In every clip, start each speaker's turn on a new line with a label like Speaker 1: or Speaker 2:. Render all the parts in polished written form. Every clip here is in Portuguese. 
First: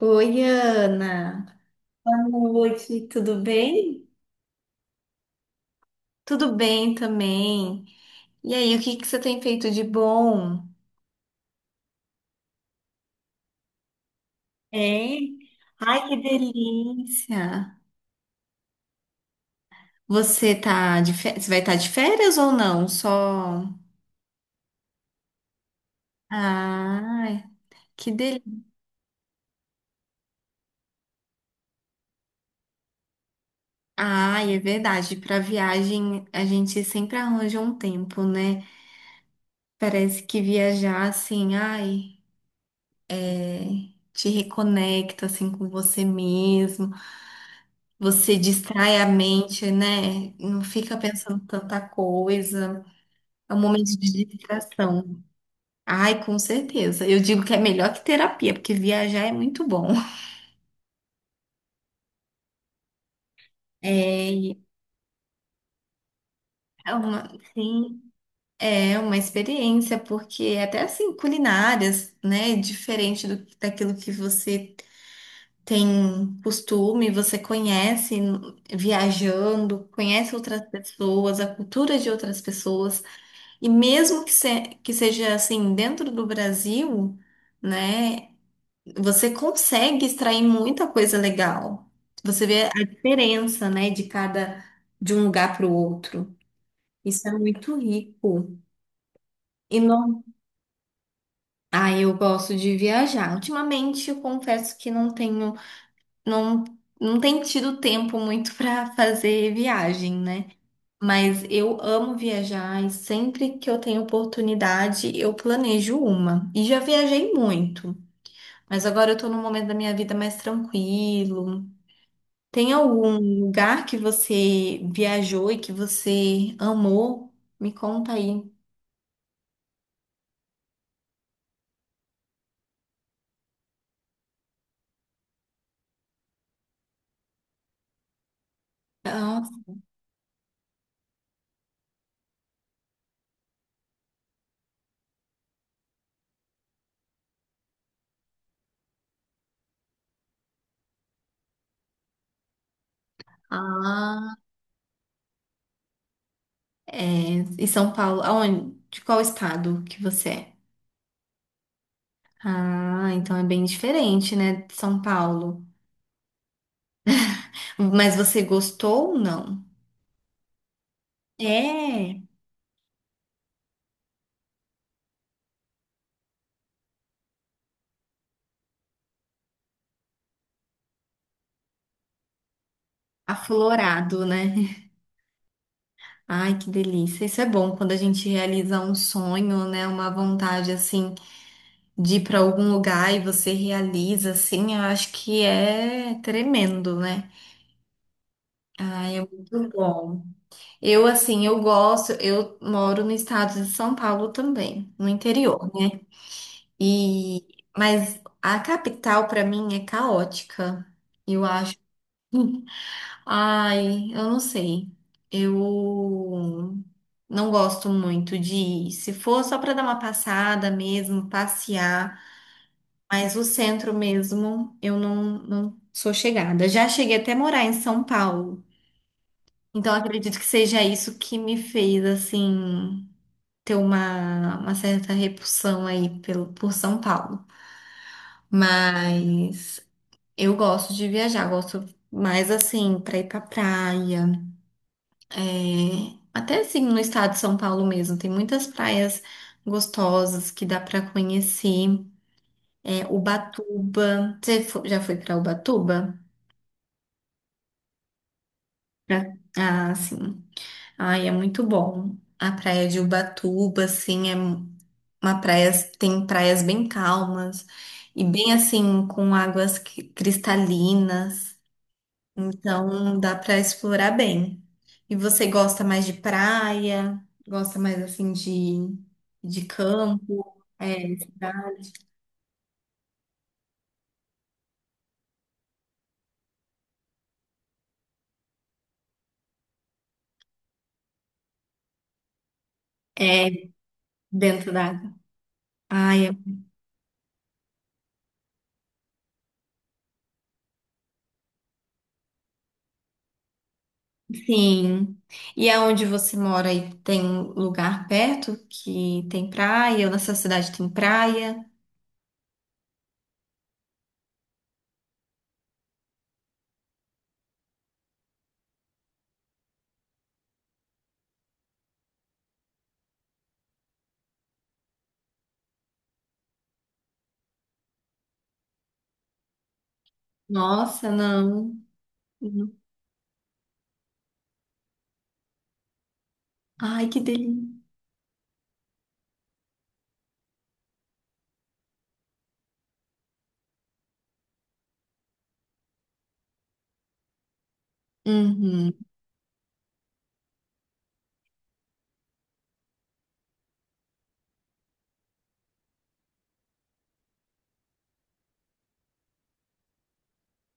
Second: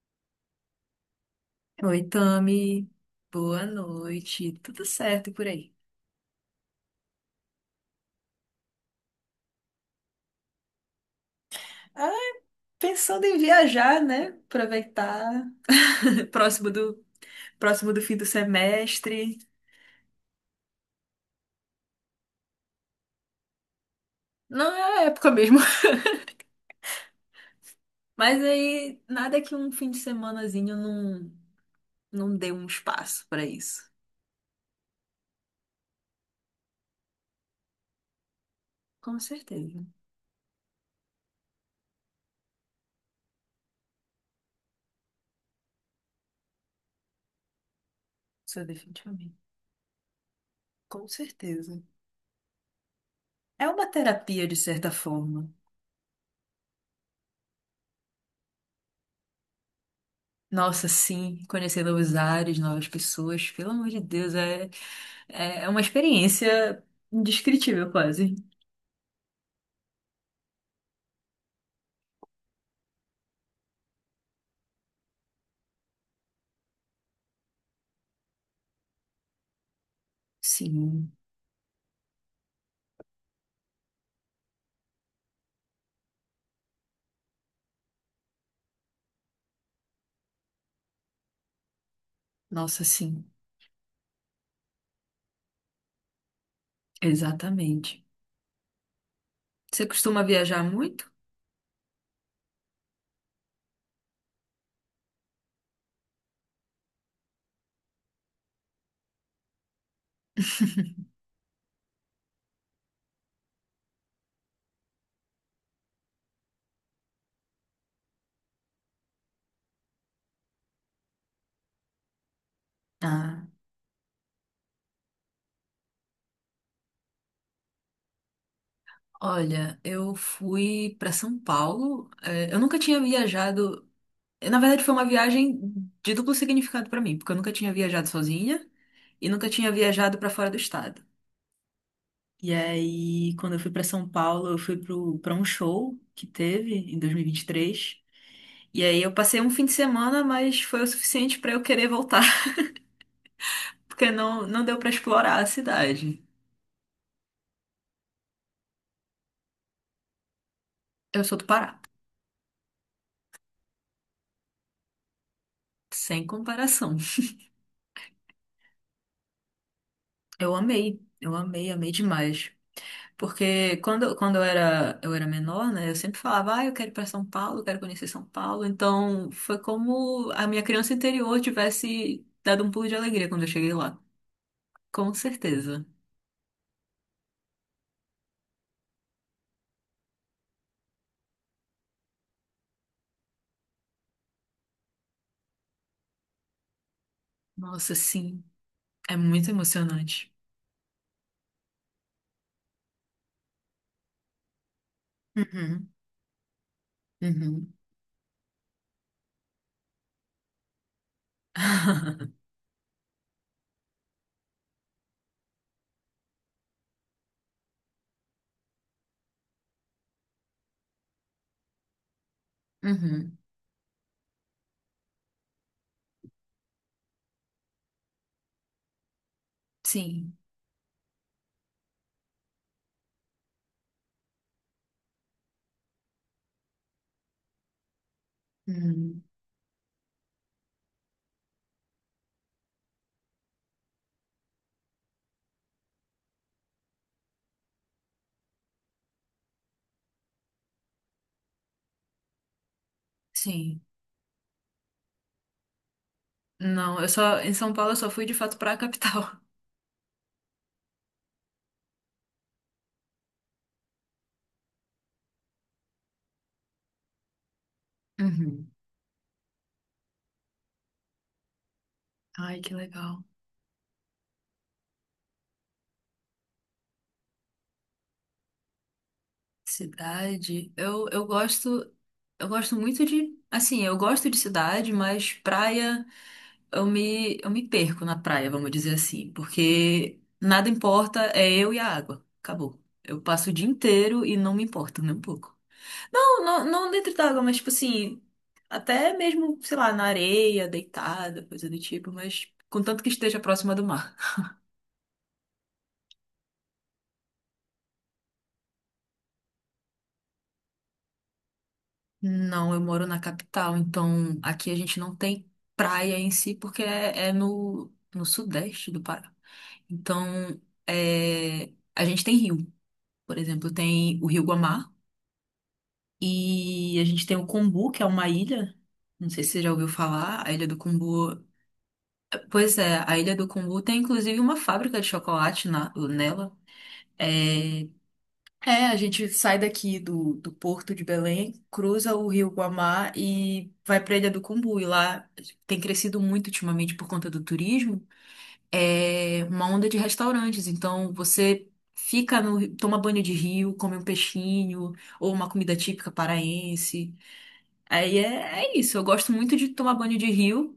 Speaker 1: Oi, Ana.
Speaker 2: Oi,
Speaker 1: Boa
Speaker 2: Tami.
Speaker 1: noite, tudo
Speaker 2: Boa
Speaker 1: bem?
Speaker 2: noite. Tudo certo por aí?
Speaker 1: Tudo bem também? E aí, o que que você tem feito de bom?
Speaker 2: Ah, pensando em viajar, né?
Speaker 1: É?
Speaker 2: Aproveitar.
Speaker 1: Ai, que
Speaker 2: Próximo do,
Speaker 1: delícia!
Speaker 2: próximo do fim do semestre.
Speaker 1: Você vai estar de férias ou não? Só.
Speaker 2: Não é a época mesmo.
Speaker 1: Ai, que
Speaker 2: Mas
Speaker 1: delícia.
Speaker 2: aí, nada que um fim de semanazinho não dê um espaço para isso.
Speaker 1: Ai, é verdade. Para viagem, a gente sempre arranja um tempo, né?
Speaker 2: Com certeza.
Speaker 1: Parece que viajar assim, ai, é, te reconecta assim com você mesmo. Você
Speaker 2: Isso é
Speaker 1: distrai a
Speaker 2: definitivamente.
Speaker 1: mente, né? Não fica
Speaker 2: Com
Speaker 1: pensando tanta
Speaker 2: certeza.
Speaker 1: coisa. É um
Speaker 2: É uma
Speaker 1: momento de
Speaker 2: terapia, de certa
Speaker 1: distração.
Speaker 2: forma.
Speaker 1: Ai, com certeza. Eu digo que é melhor que terapia, porque viajar é muito bom.
Speaker 2: Nossa, sim, conhecer novos ares, novas pessoas. Pelo amor de
Speaker 1: É,
Speaker 2: Deus,
Speaker 1: e
Speaker 2: É uma experiência
Speaker 1: é uma,
Speaker 2: indescritível,
Speaker 1: sim,
Speaker 2: quase.
Speaker 1: é uma experiência, porque é até assim, culinárias, né? Diferente do, daquilo que você tem costume, você conhece viajando, conhece outras
Speaker 2: Sim,
Speaker 1: pessoas, a cultura de outras pessoas. E mesmo que, que seja assim dentro do Brasil, né, você consegue extrair muita coisa legal. Você vê a
Speaker 2: nossa, sim,
Speaker 1: diferença, né, de cada, de um lugar para o outro. Isso é muito
Speaker 2: exatamente.
Speaker 1: rico. E
Speaker 2: Você
Speaker 1: não,
Speaker 2: costuma viajar muito?
Speaker 1: ah, eu gosto de viajar. Ultimamente, eu confesso que não tenho, não, não tenho tido tempo muito para fazer viagem, né? Mas eu amo viajar e sempre que eu tenho oportunidade, eu planejo uma. E já viajei muito, mas agora eu tô num momento da minha vida mais tranquilo. Tem algum
Speaker 2: Ah,
Speaker 1: lugar que você viajou e que você amou? Me conta aí.
Speaker 2: olha, eu fui para São Paulo. Eu nunca tinha viajado. Na verdade, foi uma viagem de duplo significado para mim, porque eu nunca tinha viajado sozinha e
Speaker 1: Ah,
Speaker 2: nunca tinha viajado para fora do estado. E aí, quando eu fui para São Paulo, eu fui para um show que teve em 2023. E aí eu passei um fim de semana, mas foi o suficiente para eu querer voltar, porque
Speaker 1: ah,
Speaker 2: não deu para explorar a cidade.
Speaker 1: é. E São Paulo, aonde? De qual estado que você é?
Speaker 2: Eu sou do Pará,
Speaker 1: Ah, então é bem diferente, né, de São Paulo.
Speaker 2: sem comparação.
Speaker 1: Mas você gostou ou não?
Speaker 2: Eu amei, amei
Speaker 1: É,
Speaker 2: demais. Porque quando eu era menor, né, eu sempre falava, ah, eu quero ir para São Paulo, eu quero conhecer São Paulo. Então foi como a minha criança interior tivesse dado um pulo de alegria quando eu cheguei lá.
Speaker 1: aflorado, né?
Speaker 2: Com certeza.
Speaker 1: Ai, que delícia. Isso é bom quando a gente realiza um sonho, né? Uma vontade assim de ir para algum lugar e você realiza assim, eu acho que é tremendo, né?
Speaker 2: Nossa, sim,
Speaker 1: Ai,
Speaker 2: é
Speaker 1: é
Speaker 2: muito
Speaker 1: muito bom.
Speaker 2: emocionante.
Speaker 1: Eu assim, eu gosto, eu moro no estado de São Paulo também, no interior,
Speaker 2: Uhum,
Speaker 1: né? E
Speaker 2: uhum.
Speaker 1: mas a capital para mim é caótica. Eu acho. Ai, eu não sei. Eu não gosto muito de ir. Se for só para dar uma passada mesmo, passear, mas
Speaker 2: Uhum,
Speaker 1: o centro mesmo, eu não, não sou chegada. Já cheguei até a morar em São Paulo. Então
Speaker 2: sim.
Speaker 1: acredito que seja isso que me fez assim ter uma certa repulsão aí pelo, por São Paulo.
Speaker 2: Uhum.
Speaker 1: Mas eu gosto de viajar, gosto mais assim para ir para praia. É, até assim no estado de São Paulo mesmo, tem muitas praias gostosas que dá para conhecer. É,
Speaker 2: Sim.
Speaker 1: Ubatuba. Já foi para Ubatuba?
Speaker 2: Não, eu só em São Paulo eu só fui de fato pra
Speaker 1: Já.
Speaker 2: capital.
Speaker 1: Ah, sim. Ai, é muito bom. A praia de Ubatuba, assim, é uma praia, tem praias bem calmas e bem
Speaker 2: Uhum.
Speaker 1: assim, com águas cristalinas.
Speaker 2: Ai, que
Speaker 1: Então
Speaker 2: legal.
Speaker 1: dá para explorar bem. E você gosta mais de praia? Gosta mais assim de campo?
Speaker 2: Cidade. Eu,
Speaker 1: É,
Speaker 2: eu
Speaker 1: cidade?
Speaker 2: gosto eu gosto muito de assim, eu gosto de cidade, mas praia eu me perco na praia, vamos dizer assim, porque nada importa, é eu e a água. Acabou. Eu passo
Speaker 1: É
Speaker 2: o dia inteiro e não me
Speaker 1: dentro da
Speaker 2: importo nem
Speaker 1: água.
Speaker 2: um pouco.
Speaker 1: Ai, é-
Speaker 2: Não, não, não dentro d'água, mas tipo assim, até mesmo, sei lá, na areia, deitada, coisa do tipo, mas contanto que esteja próxima do mar.
Speaker 1: sim. E aonde você mora aí tem lugar perto que tem praia? Ou na sua cidade tem praia?
Speaker 2: Não, eu moro na capital, então aqui a gente não tem praia em si, porque é no sudeste do Pará. Então, a gente tem rio, por exemplo, tem o Rio Guamá e a gente tem o Combu, que é uma ilha. Não sei se você já ouviu falar, a Ilha do
Speaker 1: Nossa,
Speaker 2: Combu.
Speaker 1: não. Uhum.
Speaker 2: Pois é, a Ilha do Cumbu tem inclusive uma fábrica de chocolate nela.
Speaker 1: Ai, que delícia.
Speaker 2: É, é, a gente sai daqui do Porto de Belém, cruza o Rio Guamá e vai para a Ilha do Cumbu. E lá tem crescido muito ultimamente por conta do turismo,
Speaker 1: Uhum,
Speaker 2: é uma onda de restaurantes. Então você fica no, ri- toma banho de rio, come um peixinho ou uma comida típica paraense. Aí é isso. Eu gosto muito de tomar banho de rio.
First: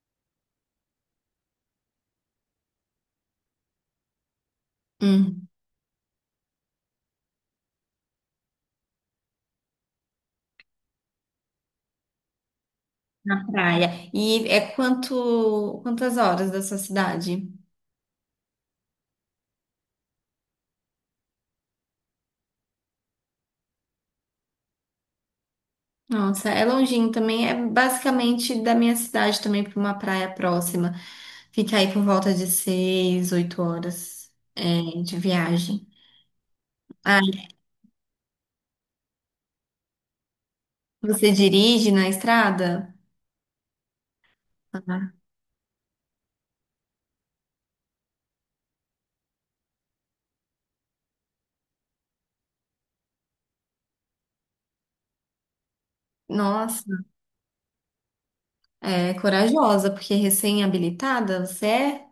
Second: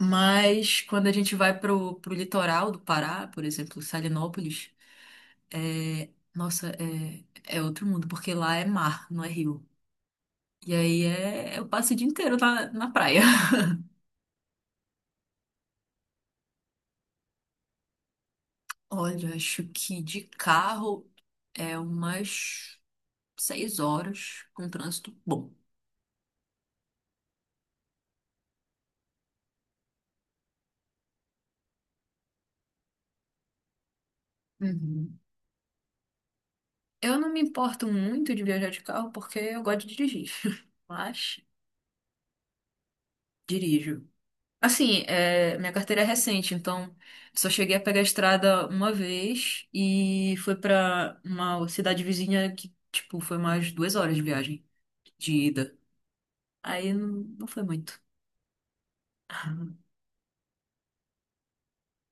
Speaker 2: Mas quando a gente vai pro litoral do Pará, por exemplo, Salinópolis,
Speaker 1: uhum.
Speaker 2: nossa, é outro mundo, porque lá é mar, não é rio. E aí eu passo o dia inteiro na praia.
Speaker 1: Na praia. E é quantas horas da sua cidade?
Speaker 2: Olha, acho que de carro é umas 6 horas com trânsito bom.
Speaker 1: Nossa, é longinho também, é basicamente da minha cidade também para uma praia próxima. Fica aí por volta de seis, oito horas é, de
Speaker 2: Uhum.
Speaker 1: viagem.
Speaker 2: Eu
Speaker 1: Ah,
Speaker 2: não me importo muito de viajar de carro porque eu gosto de dirigir,
Speaker 1: você
Speaker 2: mas
Speaker 1: dirige na estrada?
Speaker 2: dirijo. Assim,
Speaker 1: Ah,
Speaker 2: minha carteira é recente, então só cheguei a pegar a estrada uma vez e foi pra uma cidade vizinha que, tipo, foi mais 2 horas de viagem, de ida. Aí
Speaker 1: nossa,
Speaker 2: não foi muito.
Speaker 1: é corajosa, porque recém-habilitada você é?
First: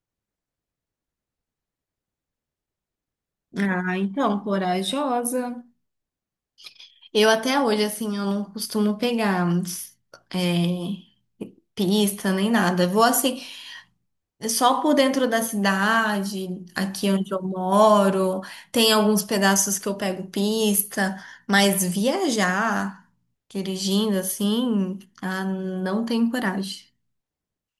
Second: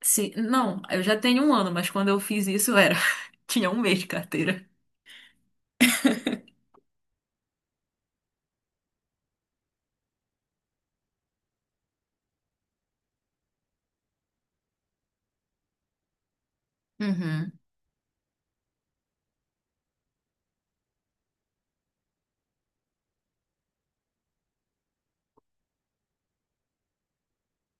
Speaker 2: Sim, não, eu já tenho um ano, mas quando eu fiz isso era, tinha um
Speaker 1: Ah,
Speaker 2: mês de
Speaker 1: então,
Speaker 2: carteira.
Speaker 1: corajosa. Eu até hoje, assim, eu não costumo pegar é, pista nem nada. Vou assim, é só por dentro da cidade, aqui onde eu
Speaker 2: Uhum.
Speaker 1: moro, tem alguns pedaços que eu pego pista, mas viajar dirigindo assim, ah, não tenho coragem.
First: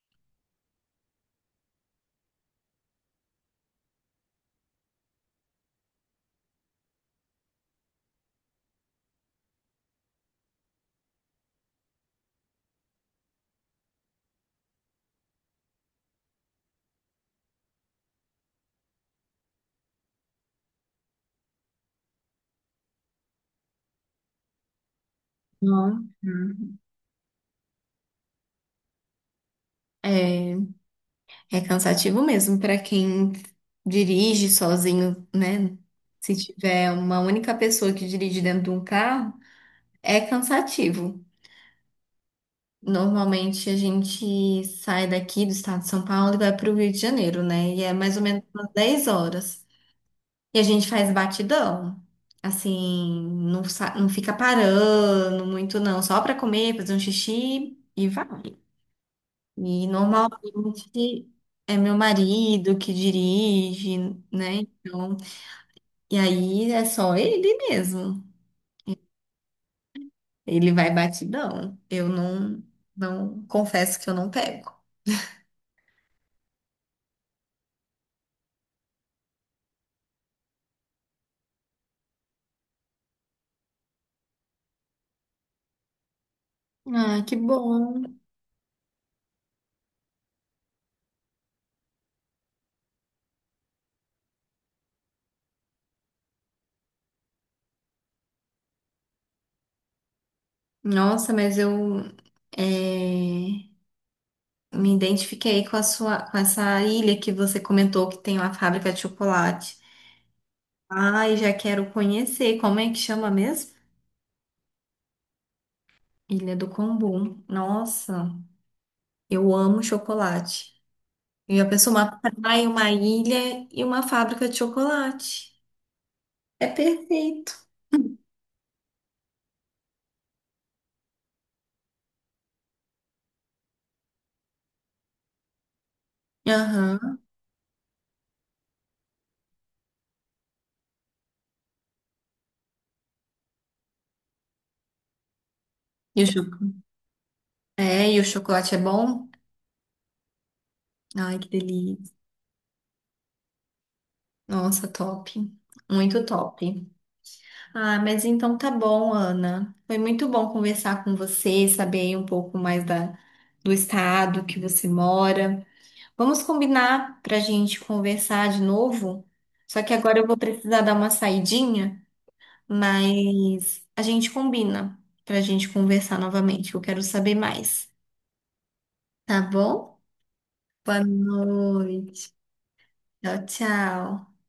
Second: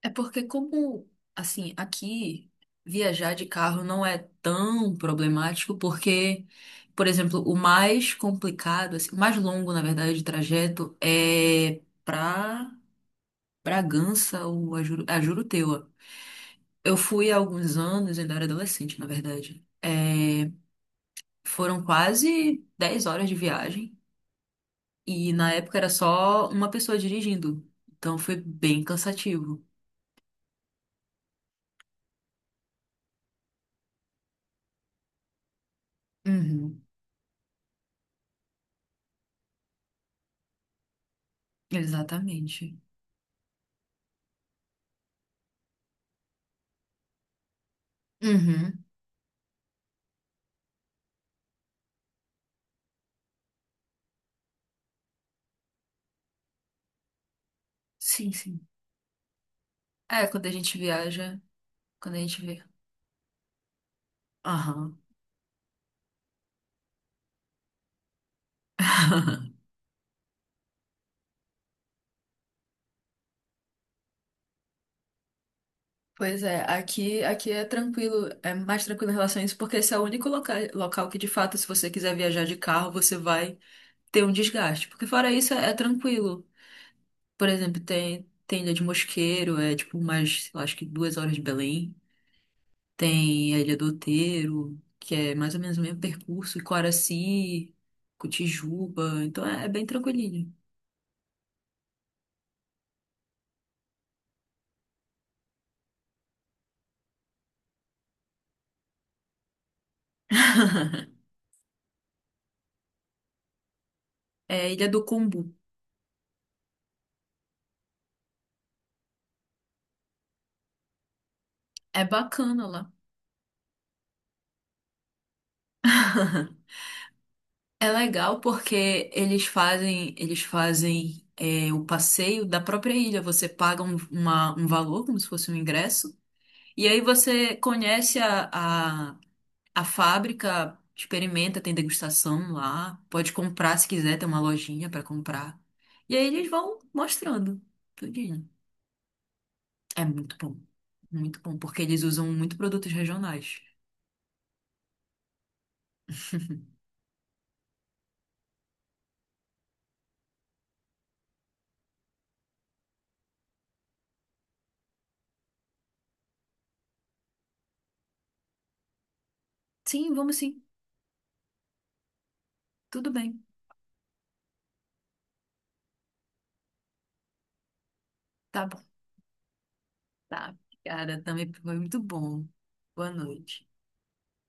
Speaker 2: É porque como, assim, aqui viajar de carro não é tão problemático, porque, por exemplo, o mais complicado, assim, o mais longo, na verdade, de trajeto é pra Bragança ou a a Juruteua. Eu fui há alguns anos, ainda era adolescente, na verdade. É, foram quase 10 horas de viagem e na época era
Speaker 1: Não.
Speaker 2: só uma
Speaker 1: Hum.
Speaker 2: pessoa dirigindo. Então foi bem cansativo.
Speaker 1: É, é cansativo mesmo para quem dirige sozinho, né? Se
Speaker 2: Uhum,
Speaker 1: tiver uma única pessoa que dirige dentro de um carro, é cansativo.
Speaker 2: exatamente.
Speaker 1: Normalmente a gente sai daqui do estado de São Paulo e vai para o Rio de Janeiro, né? E é mais ou menos umas
Speaker 2: Uhum.
Speaker 1: 10 horas. E a gente faz batidão. Assim, não, não fica parando muito, não. Só para comer, fazer um xixi e
Speaker 2: Sim,
Speaker 1: vai.
Speaker 2: sim.
Speaker 1: E
Speaker 2: É, quando a gente
Speaker 1: normalmente
Speaker 2: viaja,
Speaker 1: é meu
Speaker 2: quando a gente vê.
Speaker 1: marido que dirige, né?
Speaker 2: Aham.
Speaker 1: Então, e aí é só ele mesmo. Ele vai batidão. Eu não, não confesso que eu não pego.
Speaker 2: Pois é, aqui é tranquilo, é mais tranquilo em relação a isso, porque esse é o único local que, de fato, se você quiser viajar de carro, você vai ter um desgaste. Porque fora isso, é tranquilo.
Speaker 1: Ah, que
Speaker 2: Por exemplo,
Speaker 1: bom.
Speaker 2: tem Ilha de Mosqueiro, é tipo mais, eu acho que 2 horas de Belém. Tem a Ilha do Outeiro, que é mais ou menos o mesmo percurso, e Coraci, Cotijuba, então é bem tranquilinho.
Speaker 1: Nossa, mas eu é, me identifiquei com a sua, com essa ilha que você comentou que tem uma fábrica de chocolate. Ai, já quero conhecer. Como é que chama mesmo?
Speaker 2: É a Ilha do Combu.
Speaker 1: Ilha do Combu. Nossa, eu amo chocolate. E a pessoa,
Speaker 2: É
Speaker 1: uma
Speaker 2: bacana
Speaker 1: praia,
Speaker 2: lá.
Speaker 1: uma ilha e uma fábrica de chocolate. É perfeito.
Speaker 2: É legal porque eles fazem o passeio da própria ilha. Você paga um valor, como se fosse um ingresso, e aí
Speaker 1: Aham.
Speaker 2: você conhece a, a fábrica, experimenta, tem degustação lá, pode comprar se quiser, tem uma lojinha para comprar. E
Speaker 1: E o
Speaker 2: aí
Speaker 1: cho-
Speaker 2: eles vão mostrando
Speaker 1: É, e o
Speaker 2: tudinho.
Speaker 1: chocolate é bom?
Speaker 2: É
Speaker 1: Ai,
Speaker 2: muito
Speaker 1: que
Speaker 2: bom, porque eles
Speaker 1: delícia.
Speaker 2: usam muito produtos regionais.
Speaker 1: Nossa, top. Muito top. Ah, mas então tá bom, Ana. Foi muito bom conversar com você, saber aí um pouco mais da, do estado que você mora. Vamos combinar para a gente conversar de novo? Só que
Speaker 2: Sim,
Speaker 1: agora eu
Speaker 2: vamos
Speaker 1: vou
Speaker 2: sim,
Speaker 1: precisar dar uma saidinha,
Speaker 2: tudo bem.
Speaker 1: mas a gente combina para a gente conversar novamente. Eu quero saber mais,
Speaker 2: Tá.
Speaker 1: tá bom?
Speaker 2: Tá,
Speaker 1: Boa
Speaker 2: cara, também foi muito
Speaker 1: noite.
Speaker 2: bom. Boa
Speaker 1: Tchau,
Speaker 2: noite.
Speaker 1: tchau.